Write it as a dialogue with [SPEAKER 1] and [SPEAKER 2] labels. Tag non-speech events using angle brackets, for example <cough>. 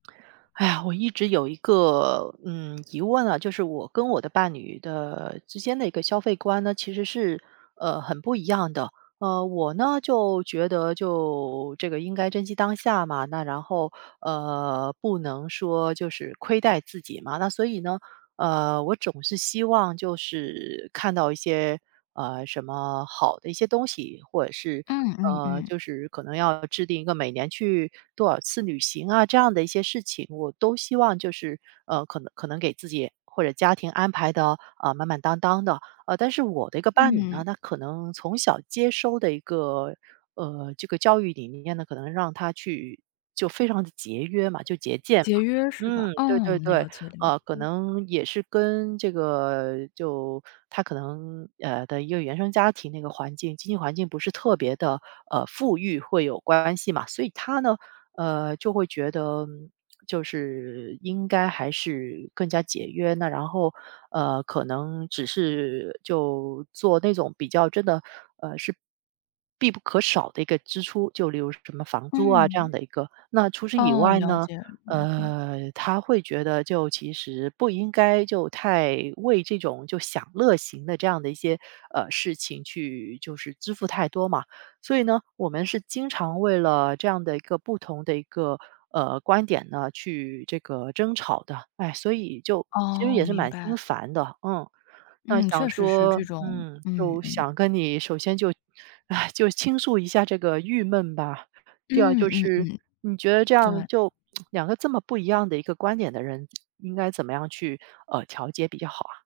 [SPEAKER 1] 哎呀，我一直有一个，嗯，疑问啊，就是我跟我的伴侣的之间的一个消费观呢，其实是，呃，很不一样的。呃，我呢就觉得就这个应该珍惜当下嘛，那然后，呃，不能说就是亏待自己嘛。那所以呢，呃，我总是希望就是看到一些，呃，什么好的一些东西，或者是
[SPEAKER 2] 嗯嗯
[SPEAKER 1] 呃，
[SPEAKER 2] 嗯。
[SPEAKER 1] 就是可能要制定一个每年去多少次旅行啊，这样的一些事情，我都希望就是，呃，可能可能给自己或者家庭安排得，呃，满满当当的。呃，但是我的一个伴侣
[SPEAKER 2] 嗯。
[SPEAKER 1] 呢，他可能从小接收的一个，呃，这个教育理念呢，可能让他去就非常地节约嘛，就节俭嘛。
[SPEAKER 2] 节约是吧？
[SPEAKER 1] 嗯，对对
[SPEAKER 2] 嗯，
[SPEAKER 1] 对。
[SPEAKER 2] 了解了
[SPEAKER 1] 呃，可
[SPEAKER 2] 解。
[SPEAKER 1] 能也是跟这个就他可能呃，的一个原生家庭那个环境，经济环境不是特别地，呃，富裕会有关系嘛，所以他呢，呃，就会觉得 <smacks lips> 就是应该还是更加节约。那然后，呃，可能只是就做那种比较真的呃，是，必不可少的一个支出，就例如什么房租啊这样
[SPEAKER 2] 嗯。
[SPEAKER 1] 的一个。那除此以
[SPEAKER 2] 哦，
[SPEAKER 1] 外
[SPEAKER 2] 了
[SPEAKER 1] 呢，
[SPEAKER 2] 解了解。
[SPEAKER 1] 呃，他会觉得就其实不应该就太为这种就享乐型的这样的一些，呃，事情去就是支付太多嘛。所以呢，我们是经常为了这样的一个不同的一个，呃，观点呢去这个争吵的。唉，所以就其实
[SPEAKER 2] 哦，
[SPEAKER 1] 也是
[SPEAKER 2] 明
[SPEAKER 1] 蛮
[SPEAKER 2] 白
[SPEAKER 1] 心
[SPEAKER 2] 了。
[SPEAKER 1] 烦的，嗯。那
[SPEAKER 2] 嗯，
[SPEAKER 1] 想
[SPEAKER 2] 确实是
[SPEAKER 1] 说
[SPEAKER 2] 这种
[SPEAKER 1] 嗯，
[SPEAKER 2] 嗯
[SPEAKER 1] 就
[SPEAKER 2] 嗯。
[SPEAKER 1] 想跟你首先就唉，就倾诉一下这个郁闷吧，第二
[SPEAKER 2] 嗯
[SPEAKER 1] 就
[SPEAKER 2] 嗯
[SPEAKER 1] 是
[SPEAKER 2] 嗯。
[SPEAKER 1] 你觉得这样
[SPEAKER 2] 对。
[SPEAKER 1] 就 <smacks lips> 两个这么不一样的一个观点的人，应该怎么样去，呃，调节比较好啊？